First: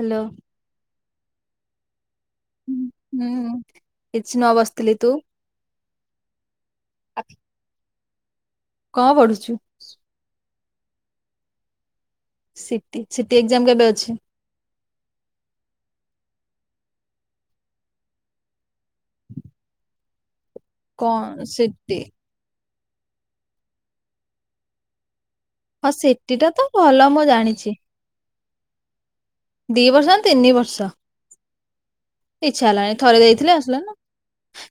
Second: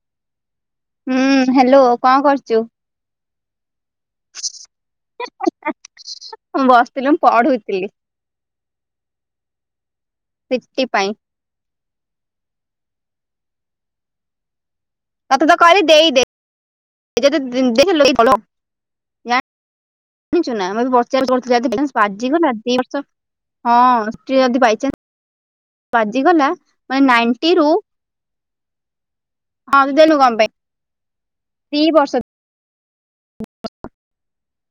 Hello. ହୁଁ hello କଣ କରୁଛୁ? ହୁଁ କିଛି ନବସିଥିଲି ତୁ? ମୁଁ ବସିଥିଲି ମୁଁ ପଡୁଥିଲି। କଣ ପଢୁଛୁ? ସିଟି ପାଇଁ। ସିଟି ସିଟି ଏକ୍ଜାମ କେବେ ଅଛି? ତତେତ କଇଲି ଦେଇଦେ [inaudible] ଜାଣିଛୁ ନା କଣ [unintelligible] ଯଦି ବାଇଚାନ୍ସ ସିଟି ବାଜିଗଲା ଦିବର୍ଷ ହଁ ଯଦି ବାଇଚା ହଁ ସେଟିଟା ତ ମାନେ ଭଲ ମୁଁ ନାଇଣ୍ଟି ରୁ ଜାଣିଛି। ହଁ ଦି ବର୍ଷ ନା ଦେଲୁ କମ ତିନି ପାଇଁ ବର୍ଷ ଦିବର୍ଷ [unintelligible] ଇଚ୍ଛା ହେଲାଣି ଥରେ ଦେଇଥିଲି ଆସିଲାନି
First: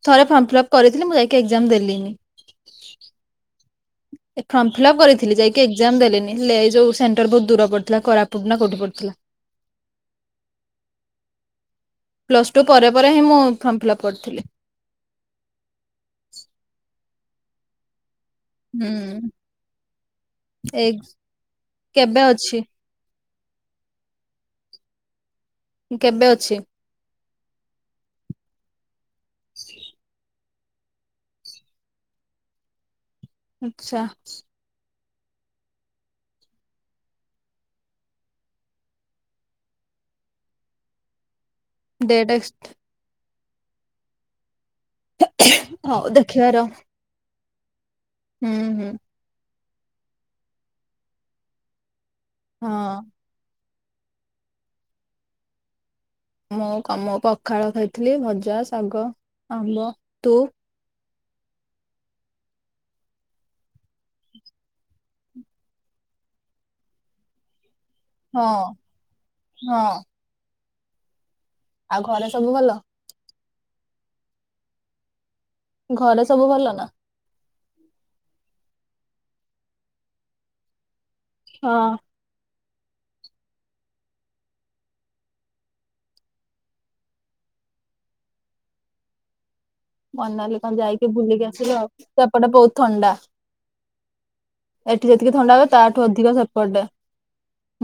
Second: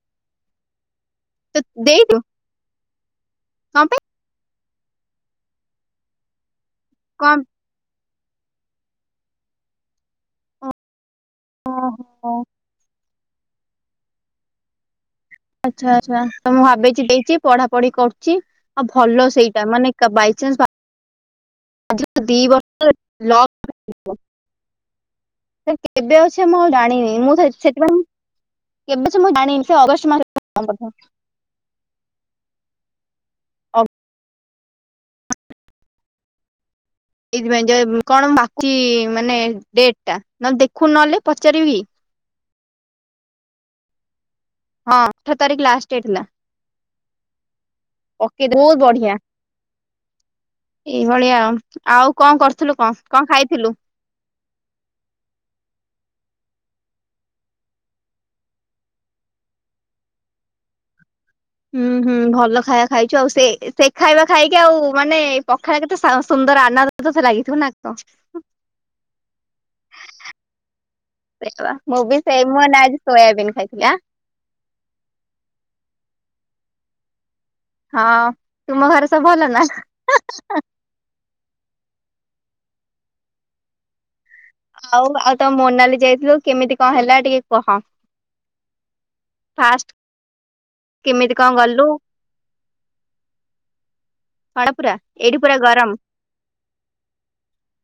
ଥରେ ଫର୍ମ ଫିଲ୍ଅପ୍ କରିଥିଲି ମୁଁ ଯାଇକି ତୁ ଏକ୍ଜାମ୍ ଦେଲିନି। ଦେଇଛୁ କଣ ପାଇଁ ଫର୍ମ ଫିଲଅପ୍ କରିଥିଲି ଯାଇକି ଏକ୍ଜାମ୍ ଦେଲିନି ହେଲେ ଯୋଉ ସେଣ୍ଟର କଣ ବହୁତ ଦୂର ପଡିଥିଲା କରାପ ପୁନା କୋଉଠି ପଡ଼ିଥିଲା? ହଁ। ପ୍ଲସ ଟୁ ପରେ ପରେ ହିଁ ମୁଁ ଫର୍ମ ଫିଲ୍ଅପ୍ କରିଥିଲି। ଆଚ୍ଛା ଆଚ୍ଛା ତ ମୁଁ ଭାବିଛି ଦେଇଛି ପଢାପଢି କରୁଛି। ଆଉ ଭଲ ସେଇଟା ମାନେ ବାଇଚାନ୍ସ ପା ଏଗ ଆଛା ଦିବର୍ଷରେ ଲ କେବେ ଅଛି ମୁଁ ଆଉ ଜାଣିନି ମୁଁ ସେଥିପାଇଁ କେବେ ଅଛି ମୁଁ ଜାଣିନି ସେ ଅଗଷ୍ଟ ମାସ ଆଛା। ଏଇଥିପାଇଁ ଯେ କଣ ବାକି ମାନେ ଡେଟ ଟା ନଲେ ଦେଖୁ ନଅଲେ ପଚାରିବି କି? ଡେଟ୍ ହଁ ଅଠର ତାରିଖ ଲାଷ୍ଟ ହଉ ଡେଟ୍ ଥିଲା ଦେଖିବାର ପକେଇ ହୁଁ ଦେ ବୋହୁତ ହୁଁ ବଢିଆ। ଏଇଭଳିଆ ଆଉ କଣ କରୁଥିଲୁ କ ହଁ କଣ ଖାଇଥିଲୁ? ମୁଁ ପଖାଳ ଖାଇଥିଲି ଭଜା ଶାଗ ଆମ୍ବ ତୁ? ହୁଁ ହୁଁ ଭଲ ଖାଇବା ଖାଇଚୁ ଆଉ ସେ ସେ ଖାଇବା ଖାଇକି ଆଉ ମାନେ ପଖାଳ କେତେ ସା ସୁନ୍ଦର ଆନ ସ ଲାଗିଥିବନା କଣ? ହଁ ହଁ। ଆଉ ମୁଁ ବି ଘରେ ସବୁ ସେଇମ ଭଲ ଆଜି ସୋୟାବିନ୍ ଖାଇଥିଲି ଆ। ଘରେ ସବୁ ଭଲ ତ? ହଁ ତୁମ ଘରେ ସବୁ ଭଲ ନା? ହଁ। ଆଉ ଆଉ ତ ମୋନାଲି ଯାଇଥିଲ କେମିତି କଣ ହେଲା ଟିକେ କହ? ଫାଷ୍ଟ ମନାଲି କଣ ଯାଇକି କେମିତି ବୁଲିକି କଣ ଆସିଲୁ ଗଲୁ ଆଉ ସେପଟେ ବହୁତ ଥଣ୍ଡା। ଥଣ୍ଡା ପୁରା ଏଠି ଯେତିକି ଏଇଠି ଥଣ୍ଡା ପୁରା ହୁଏ ଗରମ ତାଠୁ ଅଧିକ ସେପଟେ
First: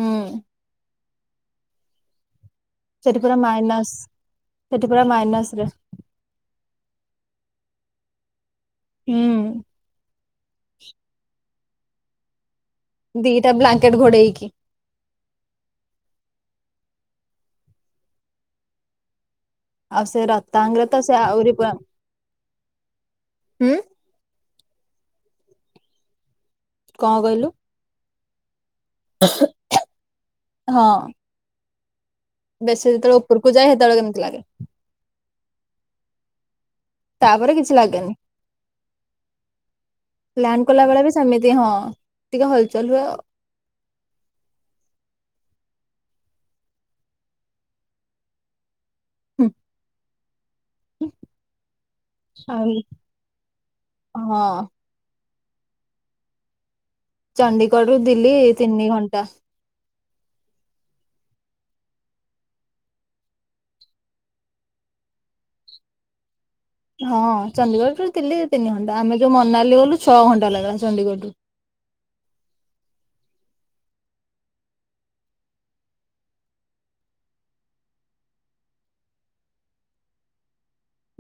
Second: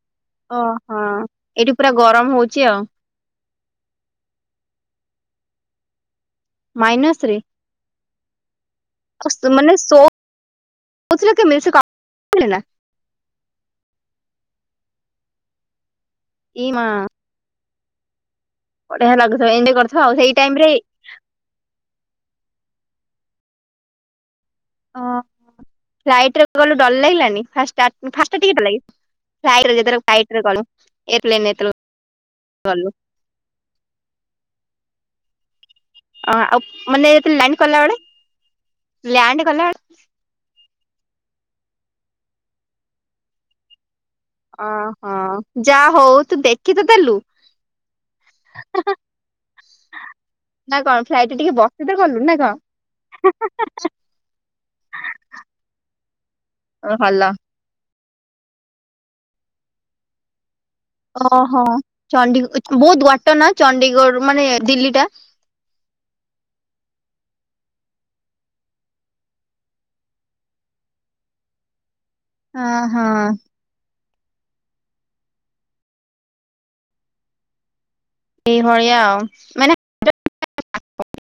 ହୁଁ ଓହୋ। ଏଇଠି ପୁରା ଗରମ ହୋଉଛି ଆଉ। ସେଠି ପୁରା ମାଇନାସ୍ ସେଠି ପୁରା ମାଇନାସ୍। ମାଇନସ୍ ରେ ହୁଁ ମାନେ ଶୋ ମି କ ମି [unintelligible] ଦିଟା ବ୍ଲାଙ୍କେଟ ଘୋଡେଇକି କି ମଠ? ବଢିଆ ଲାଗୁଥ ଏ ଆଉ ସେ ରତାଙ୍ଗରେ ତ ସେ ଆହୁରି ପା ଓ ଫ୍ଲାଇଟ୍ ରେ ଗଲୁ ଡର କଣ ଲାଗିଲାନି। କହିଲୁ ଖାଇ ରତର ଖାଇଟ ର କ ହଁ ଏତନ ଏତ [unintelligible] ବେଶୀ ଯେତେବେଳେ ଉପରକୁ ହେତୋଳେ କେମିତି ଅଁ ଆଉ ମାନେ ଯେତେବେଳେ ତାପରେ ଲ୍ୟାଣ୍ଡ କିଛି କଲା ବେଳେ ଲାଗେନି ଲ୍ୟାଣ୍ଡ କଲା ଲ୍ୟାଣ୍ଡ କଲାବେଳେ ବି ସେମିତି ହଁ ଟିକେ ହଲଚଲ ହୁଏ ଆଉ। ଓହୋ ଯା ହୋଉ ତୁ ଦେଖି ତ ଦେଲୁ। ହୁଁ [inaudible] ନା କଣ ଫ୍ଲାଇଟ ଟିକେ ବସି ତ ଗଲୁ ନା ଆଉ। କଣ? ହଁ ଓ ଭଲ ଚଣ୍ଡିଗଡ଼ରୁ ଦିଲି ତିନି ଘଣ୍ଟା ଓହୋ ଚ ବହୁତ୍ ବାଟନା ଚଣ୍ଡିଗଡ଼ ମାନେ ଦିଲ୍ଲୀଟା? ହଁ ଚଡିୀଗଡ଼ରୁ ଦିଲି ତିନି ଘଣ୍ଟା ଆମେ ଯଉ ମନାଲି ଗଲୁ ଛଅ ଘଣ୍ଟା ଲାଗିଲା ଚଣ୍ଡିଗଡ଼ରୁ। ଅଁ ହଁ। ଏଇଭଳିଆ ଆଉ ମାନେ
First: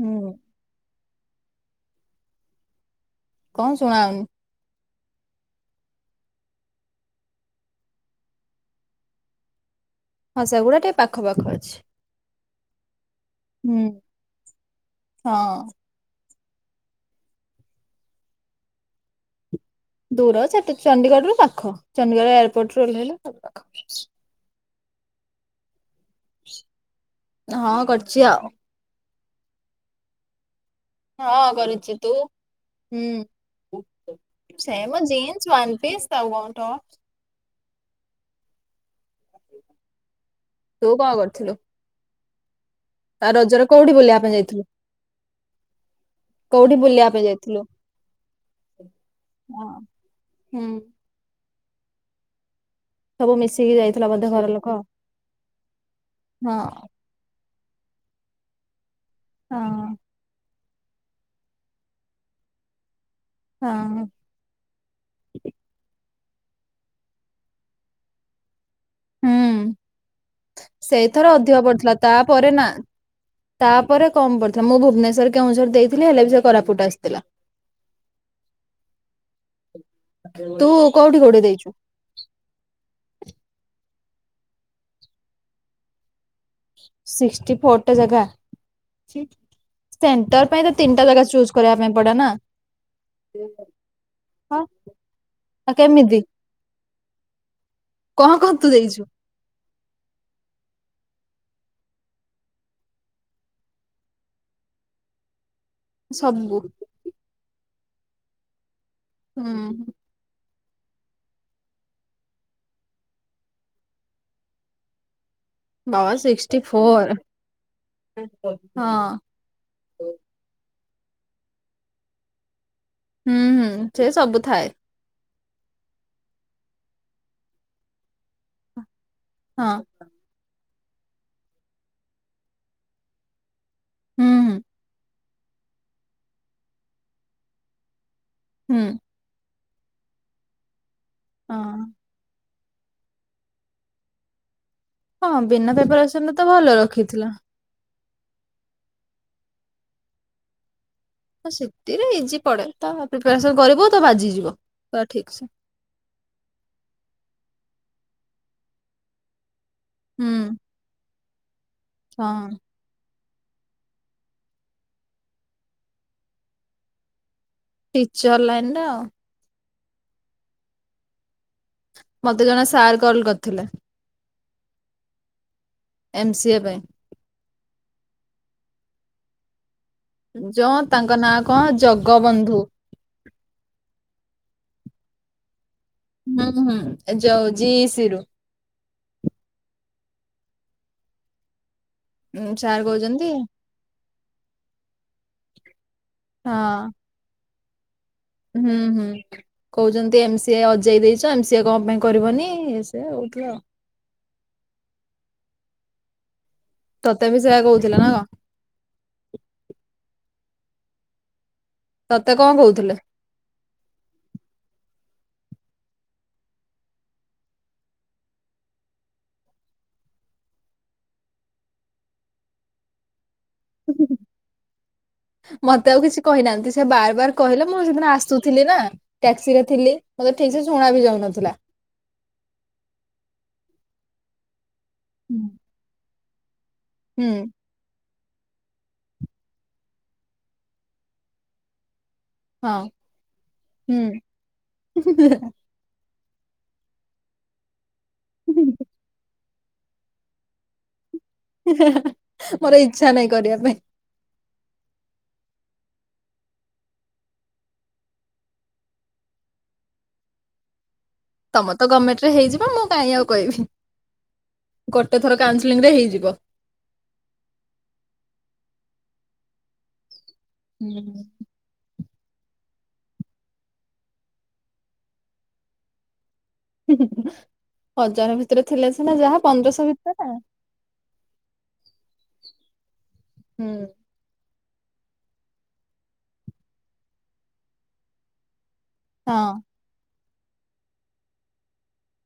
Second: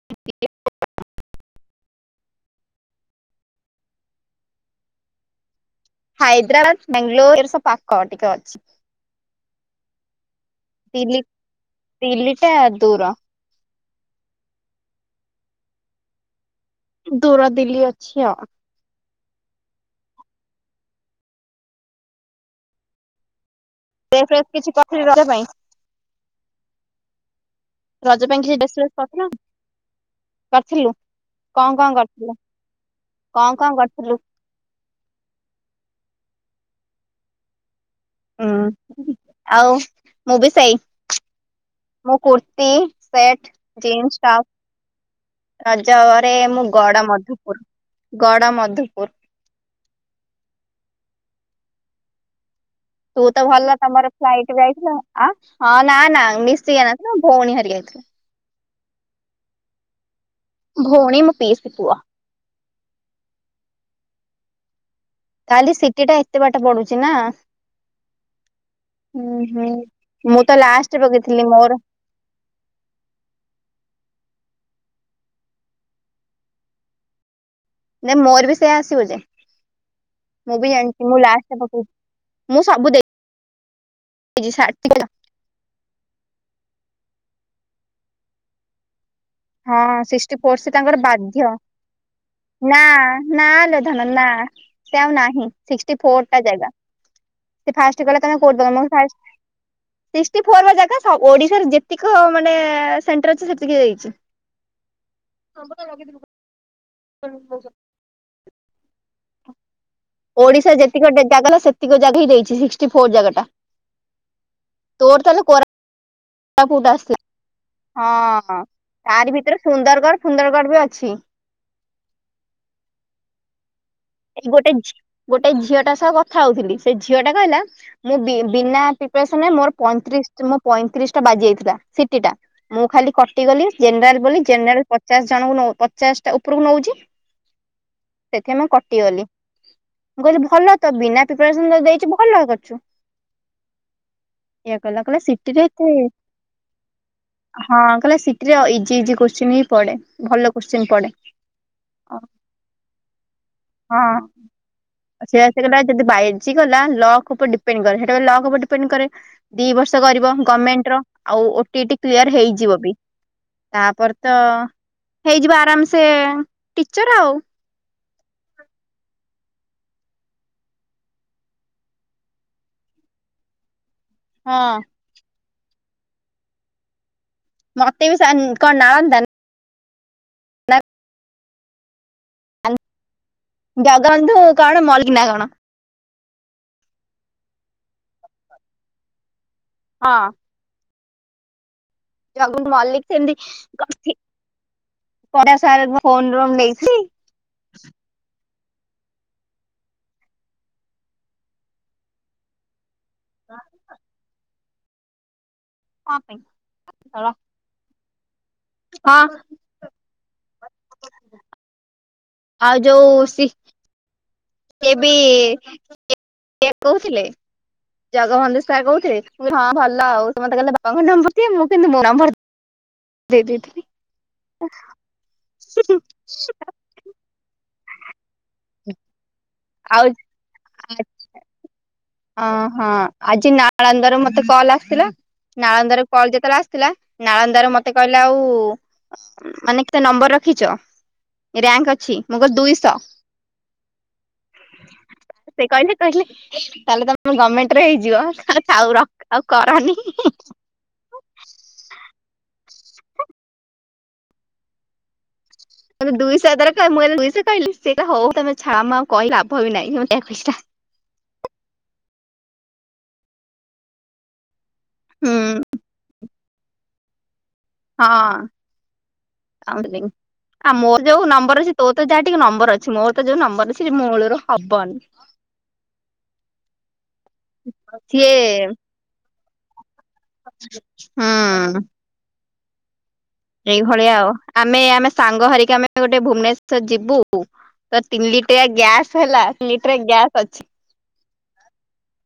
ହୁଁ। କଁ ଶୁଣାଉନି? ହାଇଦ୍ରାବାଦ ବାଙ୍ଗାଲୋର ଏରା ସବୁ ପାଖ ଟିକେ ଅଛି। ହଁ ସେଗୁଡ଼ା ତିଲି ଦିଲିଟା ଦୂର। ହୁଁ ହଁ। ଦୂର ଦିଲ୍ଲୀ ଅଛି ଆଉ। ଦୂର ସେଠି ଚଣ୍ଡିଗଡ଼ରୁୁ ପାଖ ଚଣ୍ଡିଗଡ଼ ଏୟାରପୋର୍ଟୁ ଓହ୍ଲେଇଲେ ପାଖ। ଡ୍ରେସ୍ ଫ୍ରେସ୍ କିଛି ପଠେଇବି ରଜ ପାଇଁ? ହଁ କରିଛି ରଜ ପାଇଁ ଆଉ କିଛି ଡ୍ରେସ୍ ଫ୍ରେସ୍ କରିଥିଲ କରିଥିଲୁ? ହଁ କଁ କଁ କରିଛି ତୁ କରିଥିଲ କଁ କଁ କରିଥିଲୁ? ସେଇମ ଜିନ୍ସ ନ୍ ପିସ୍ [unintelligible] ହୁଁ ଆଉ ମୁଁବି ସେଇ ତୁ କଣ କରିଥିଲୁ ମୁଁ କୁର୍ତିୀ ଆଉ ସେଟ୍ ରଜରେ କୋଉଠି ବୁଲିବା ଜିନ୍ସ ପାଇଁ ଟପ୍ ଯାଇଥିଲୁ? ରଜରେ ମୁଁ କୋଉଠି ଗଡ଼ ବୁଲିବା ପାଇଁ ଯାଇଥିଲୁ? ମଧୁପୁର ଗଡ଼ ମଧୁପୁର ହଁ ହୁଁ। ସବୁ ତୁତ ମିଶିକି ଭଲ ଯାଇଥିଲ ତମର ବୋଧେ ଘର ଫ୍ଲାଇଟ୍ ଲୋକ ଯାଇଥିଲୁ ହଁ ନା ନା ହଁ ମିଶି ନା ଭଉଣୀ ହାରିକା ଆଇଁଥିଲେ। ହଁ। ଭଉଣୀ ମୋ ପିଇସି ପୁଅ। ହଁ। ତାହଲେ ସିଟିଟା ଏତେ ବାଟ ପଡ଼ୁଚିନା? ହୁଁ ହୁଁ ମୁଁତ ଲାଷ୍ଟରେ ସେଇଥର ପକେଇଥିଲି ଅଧିକ ମୋର ପଡିଥିଲା ତାପରେ ନା ତାପରେ କମ୍ ପଡ଼ିଥିଲା ମୁଁ ଭୁବନେଶ୍ୱର କେଉଁଝର ଦେଇଥିଲି ହେଲେବି ସେକୋରାପୁଟ ଆସିଥିଲା। ନାଇଁ ମୋରବି ସେୟ ଆସିବଯେ ତୁ ମୁଁବି ଜାଣିଚି କୋଉଠି ମୁଁ କୋଉଠି ଲାଷ୍ଟେ ଦେଇଛୁ? ପକେଇଚି ମୁଁ ସବୁ ଦେଖିଚି [unintelligible] ସିକ୍ସଟି ଫୋରଟେ ଜାଗା ଛି ହଁ ସିଷ୍ଟି ପୋସି ସେତାଙ୍କର ବାଧ୍ୟ। କରିବା ପାଇଁ ପଡେ ନା। ନା ନାଆଲ ଧନ ନା ହଁ ସିଏ ଆଉ ନାହିଁ ଆଉ ସିକ୍ସଟି କେମିତି ଫୋରଟା ଜାଗା। ସେ ଫାଷ୍ଟେ କହିଲା କଣ ତମେ କଣ କୋଉଠି ତୁ ଦବ ଦେଇଛୁ ଫା ସିକ୍ସଟି ଫୋରବା ଜାଗା ଓଡ଼ିଶାରେ ଯେତିକି ମାନେ ସେଣ୍ଟର ଅଛି ସେତିକି ଦେଇଚି। [unintelligible] ହମ୍ବୁ [unintelligible] ହୁଁ। ଓଡ଼ିଶା ଯେତିକି ଜାଗାଲୋ ସେତିକି ଜାଗାହିଁ ଦେଇଚି ସିକ୍ଟି ଫୋର ଜାଗାଟା। ତୋର ତାହେଲେ କୋରା ବାବା ଶିକ୍ [unintelligible] ହଁ ହଁ ତାରି ଭିତରେ ସୁନ୍ଦରଗଡ଼ ଫୁନ୍ଦରଗଡ଼ ବି ଅଛି। ହୁଁ ହୁଁ ସେ ସବୁ ଥାଏ ଗୋଟେ ଝି ଗୋଟେ ଝିଅଟା ସହ କଥା ହଉଥିଲି ସେ ଝିଅଟା କହିଲା ମୁଁ ବିନା ପ୍ରିପରେସନ ନାଇ ହଁ। ମୋର ପଇଁତିରିଶି ପଇଁତିରିଶ ଟା ବାଜି ଯାଇଥିଲା ସିଟି ଟା ମୁଁ ଖାଲି କଟିଗଲି ଜେନେରାଲ ହୁଁ ବୋଲି ହୁଁ ଜେନେରାଲ ପଚାଶ ଜଣଙ୍କୁ ପଚାଶ ଟା ଉପରକୁ ନଉଛି। ସେଥିଆଁଇ ମୁଁ ହୁଁ କଟିଗଲି ମୁଁ କହିଲି ଭଲ ତ ବିନା ପ୍ରିପାରେସନ ତ ହଁ ଦେଇଛି ଭଲ କରିୁଛୁ। ଏ କଲା କଲା ହଁ ସିଟି ରେ ବିନା ତୁ ପ୍ରିପାରେସନରେ ତ ଭଲ ରଖିଥିଲା। ହଁ କହିଲେ ସିଟି ରେ ଇଜି ଇଜି କୋଶ୍ଚିନ୍ ହିଁ ପଡେ ଭଲ କୋଶ୍ଚିନ୍ ପଡେ। ହଁ ସେଥିରେ ଇଜି ପଡେ ତ ପ୍ରିପାରେସନ କରିବୁ ତ ହଁ ବାଜିଯିବ ଠିକ ସେ। ଯଦି ବାଜିଗଲା ଲକ୍ ଉପରେ ଡିପେଣ୍ଡକରେ ସେଟା ଲକ ଉପରେ ଡିପେଣ୍ଡ କରେ ଦି ବର୍ଷ କରିବ ହୁଁ ଗମେଣ୍ଟ ର ଆଉ ଓଟିଇଟି କ୍ଲିୟର ହଁ ହେଇଯିବ ବି। ତାପରେ ତ ହେଇଯିବ ଆରାମସେ ଟିଚର ଆଉ। ଟିଚର ଲାଇନ ରେ ଆଉ ମତେ ଜଣେ ସାର୍ କଲ କରିଥିଲେ। ହଁ। ଏମ୍ ସି ଏ ପାଇଁ। ମତେ ବି ସାର୍ କନ୍ ନାଳନ୍ଦା ନ ଯଉ ତାଙ୍କ ନାଁ କଣ ଜଗବନ୍ଧୁ। ଜଗାବନ୍ଧୁ କଣ ମଲିକି ନା କଣ। ହୁଁ ହୁଁ ଯାଉ ଜିସିିରୁ। ହଁ। ଉଁ, ଜଗ ସାର୍ ମଲ୍ଲିକ କହୁଛନ୍ତି ସେମତି ହଁ [unintelligible] ନେଇଥିଲ। ହୁଁ ହୁଁ କହୁଛନ୍ତି ଏମ ସିଏ ଅଜେଇ ଦେଇଛ ଏମ ସି ଏ କଣ ପାଇଁ କରିବନି। ସେ ହଉଥିଲା ଆଉ କପାଇଁ? ତତେ ବି ସେୟା କହୁଥିଲା ନା କ। ହଁ। ତତେ କଣ କହୁଥିଲେ? ଓସି କେ ବି [unintelligible] କହୁଥିଲେ ଜଗବନ୍ଧୁ ଶାର୍ କହୁଥିଲେ ହଁ ଭଲ ଆଉ ସେ ମତେ କହିଲେ ବାବାଙ୍କ ନମ୍ବର ଦିଅ, ମୁଁ କିନ୍ତୁ ମୋ ନମ୍ବର ଦେଇଦେଲି। ଦେଇଦେଇଥିଲି। ମତେ ଆଉ କିଛି କହିନାହାନ୍ତି ସେ ବାର ବାର କହିଲେ ମୁଁ ସେଦିନ ଆସୁଥିଲି ନା ଟ୍ୟାକ୍ସି ରେ ଥିଲି। ମତେ ଠିକ ସେ ଶୁଣା ବି ଯାଉନଥିଲା। ଓହଁ ଆଜି ନାଳନ୍ଦର ମତେ କଲ୍ ଆସିଥିଲା ନାଳନ୍ଦର କଲ୍ ଯେତେବେଳେ ଆସି ଥିଲା ହୁଁ ନାଳନ୍ଦାର ମତେ ମତେ କହିଲା ଆଉ ମାନେ କେତେ ନମ୍ବର ରଖିଛ ରେଙ୍କ ଅଛି? ମୁଗ ହଁ ଦୁଇଶହ ହୁଁ। ସେ କହିଲେ ତାହେଲେ ତମର ଗମେଣ୍ଟ ରେ ହେଇଯିବ ଥାଉ ରଖ ଆଉ କରନି। ହ ହ ମୋର ଇଛା ନାହିଁ କରିବା ପାଇଁ। ମେ ଦୁଇଶହ ଦରକ ମୁଁ ହେଲେ ଦୁଇହ କହିଲି ସେଇଟ ହଉ ତମେ ଛା ମା କହିଲ ଲଭ ବି ନହିଁ ମା [unintelligible] ତମେ ତ ଗମେଣ୍ଟ ରେ ହେଇଯିବ, ମୁଁ କାହିଁ ଆଉ କହିବି ଗୋଟେ ହୁଁ ଥର କାଉନସେଲିଂ ରେ ହେଇଯିବ। ହଁ ଆଉ ମୋର ଯୋଉ ନମ୍ବର ଅଛି। ତୋ ତ ଯାହା ଟିକେ ନମ୍ବର ଅଛି ମୋର ତ ଯୋଉ ନମ୍ବର ଅଛି ମୂଳରୁ ହବନି। ହଜାର ଭିତରେ ସିଏ ଥିଲା ସିନା ଯାହା ପନ୍ଦରଶହ ଭିତରେ। ହଁ। ହୁଁ ସେଇ ଭଳିଆ ଆଉ। ଆମେ ଆମେ ସାଙ୍ଗ ହରିକା ଆମେ ଗୋଟେ ଭୁବନେଶ୍ଵର ଯିବୁ ତ ତିନି ଲିଟିରିଆ ଗ୍ୟାସ୍। ହେଲା ହଁ ଲିଟରେ ଗ୍ୟାସ୍ ଅଛି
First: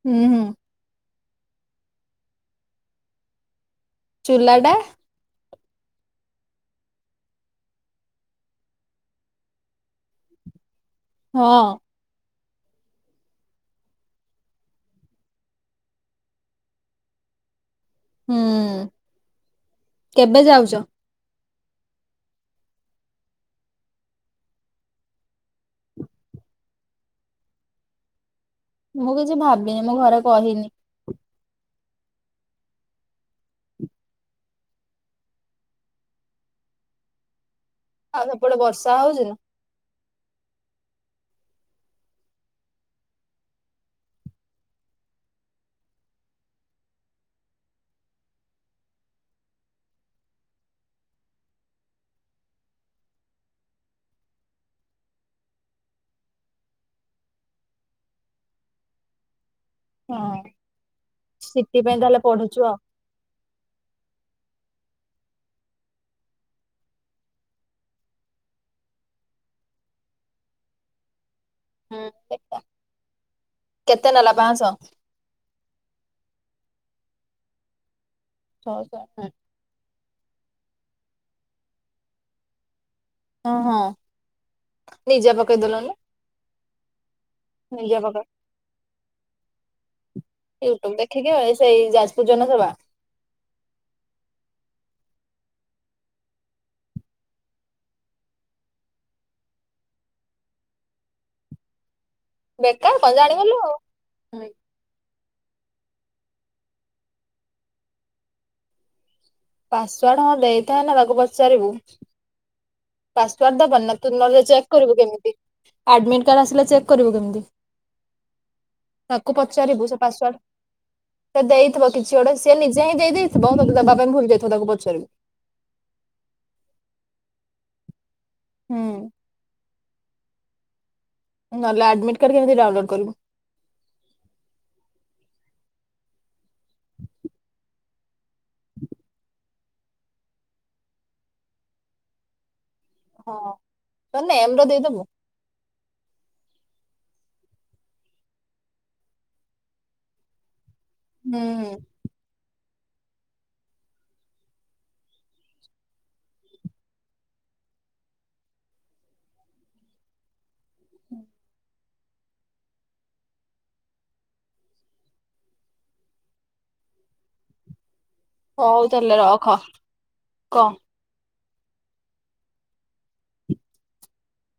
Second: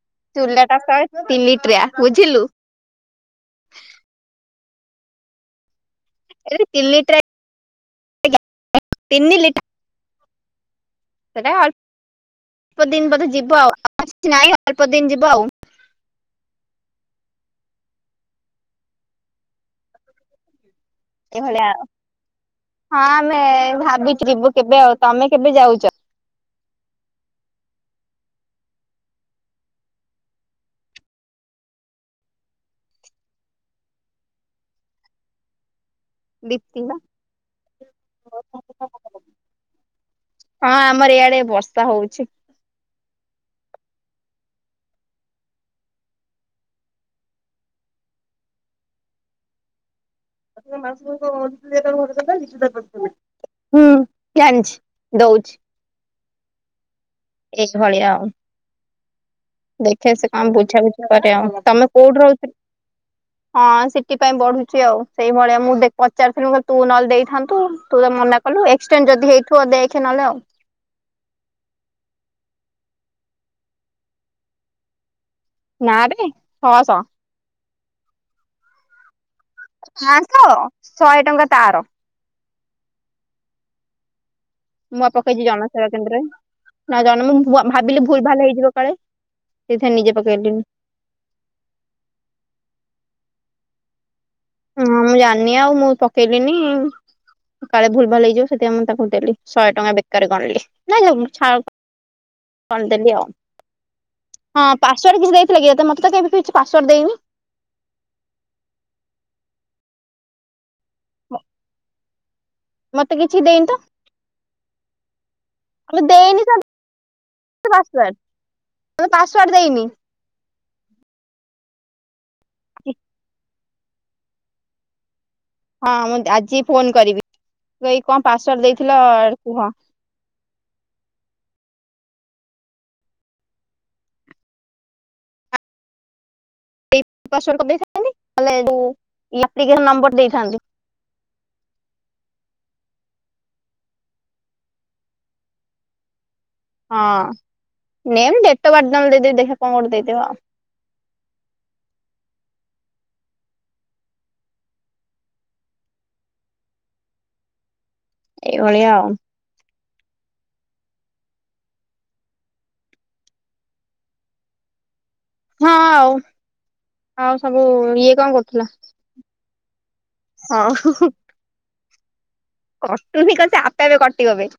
ହୁଁ ହୁଁ ଚୁଲା। ତିନି ଲିଟ୍ରିଆ ବୁଝିଲୁ। ଚୁଲାଟା। ଯଦି ତିନି ଲିଟିରିଆ। ତିନି ଲି ସେଟା ହଁ ଅଳ୍ପ ଦିନ ବୋଧେ ଯିବ ଆଉ କପାସିଟି ନାହିଁ ଅଳ୍ପ ଦିନ ଯିବ ଆଉ। ହୁଁ କେବେ ଯାଉଛ? ଏଭଳିଆ ଆଉ ହଁ ଆମେ ଭାବିଚି ଯିବୁ କେବେ ଆଉ। ତମେ କେବେ ଯାଉଛ? ମୁଁ କିଛି ଭାବିନି ମୁଁ ଘରେ କହିନି। ଦିପ୍ତି ବା। ଆଉ ସେପଟେ ବର୍ଷା ହଉଛି ନା? ହଁ ଆମର ଇଆଡେ ବର୍ଷା ହଉଛି। [unintelligible] ହୁଁ ଜାଣିଛି ଦଉଛି। ଏଇ ଭଳିଆ ଆଉ। ଦେଖେ ସେ ହଁ। କଣ ବୁଝାବୁଝି କରେ ଆଉ ସିଟି ତମେ ପାଇଁ ତାହେଲେ କୋଉଠି ରହୁ ପଢୁଛୁ ଆଉ। ହଁ ସି ଟି ପାଇଁ ପଢୁଛି ଆଉ ସେଇଭଳିଆ ମୁଁ ଦେ ପଚାରୁଥିଲୁ [unintelligible] ତୁ ନହେଲେ ଦେଇଥାନ୍ତୁ ତୁ ତ ମନା। କଲୁ ଏକ୍ସଟେଣ୍ଡ ଯଦି ହେଇଥିବ ଦେଖେ ନହଲେ ଆଉ। ହଁ ଏ କେତେ ନେଲା ପାଂସ? ନା ବେ ଛ ଶହ। ଛଅ ଶହ ହୁଁ। ପାଂଶ ଶହେ ଟଙ୍କା ତାର। ଅ ହଁ। ମୁଁ ପା ନିଜେ ପକେଇଛି ଜନସେବା ପକେଇଦେଲୁନି କେନ୍ଦ୍ରରେ ନା [unintelligible] ନିଜେ ଭାବିଲି ପକେଇ ଭୁଲ ଭାଲ ହେଇଯିବ କାଳେ। ଏଇଥର ନିଜେ ପକେଇଲିନି। ଠିକେ ସେଇ ଯାଜପୁର ଜନସେବା। ଅଁ ମୁଁ ଜାଣିନି ଆଉ ମୁଁ ପକେଇଲିନି। କାଳେ ଭୁଲ ଭାଲ ହେଇଯିବ ସେଥିପାଇଁ ମୁଁ ତାକୁ ଦେଲି ଶହେ ଟଙ୍କା ବେକାର ଗଣିଲି ନାଇ [unintelligible] କଣ ଦେଲି ଆଉ ହଁ। ପାସୱାର୍ଡ କିଛି ଦେଇଥିଲା କି ତତେ ମତେ ତ କାଇଁ [unintelligible] କିଛି ପାସୱାର୍ଡ ଦେଇନି। ପାସୱାର୍ଡ ହଁ ଦେଇଥାଏ ନା ତାକୁ ପଚାରିବୁ। ମତେ କିଛି ପାସୱାର୍ଡ ଦେଇନି ତ ଦବନିନା ତୁ ନହେଲେ ଚେକ କରିବୁ କେମିତି। ମୁଁ ଆଡମିଟ୍ ଦେଇନି କାର୍ଡ ଆସିଲେ ଚେକ୍ କରିବୁ କେମିତି? ପାସୱାର୍ଡ ମତେ ତାକୁ ପାସୱାର୍ଡ ଦେଇନି ପଚାରିବୁ ସେ ପାସୱାର୍ଡ। ସେ ଦେଇଥିବ କିଛି ଗୋଟେ ସିଏ ନିଜେ ହିଁ ଦେଇ ଦେଇଥିବ ତତେ ଦବା ପାଇଁ ଭୁଲି ଯାଇଥିବ ତାକୁ ପଚାରିବୁ। ହଁ ମୁଁ ଆଜି ଫୋନ କରିବି କହିବି କଣ ପାସୱାର୍ଡ ଦେଇଥିଲ ହୁଁ କୁହ। ନହେଲେ ଆଡ଼ମିଟ କାର୍ଡ କେମିତି ଡ଼ାଉନଲୋଡ କରିବୁ। ସେଇ ପାସୱାର୍ଡ କରି ଦେଇଥାନ୍ତି ନହେଲେ ଯୋଉ ଇ ଆପ୍ଲିକେସନ୍ ନମ୍ବର ଦେଇଥାନ୍ତି। ହଁ ତୋ ନେମ ର ଦେଇଦବୁ। ହଁ ନେମ୍, ଡେଟ ଅଫ ବାର୍ଥ୍ ନହେଲେ ଦେଇଦେବି ଦେଖିବା କଣ ଗୋଟେ ଦେଇଦବା। ହୁଁ। ଏଇଭଳିଆଉ ହୁଁ। ହଁ ଆଉ ଆଉ ସବୁ ଇଏ କଣ କରୁ? ଆଜ୍ଞା ହଉ ତାହେଲେ ରଖ। କହ ହଉ। କଟୁନି କଣ ବେ ସେ ଆପେ ଆପେ କଟିବବେ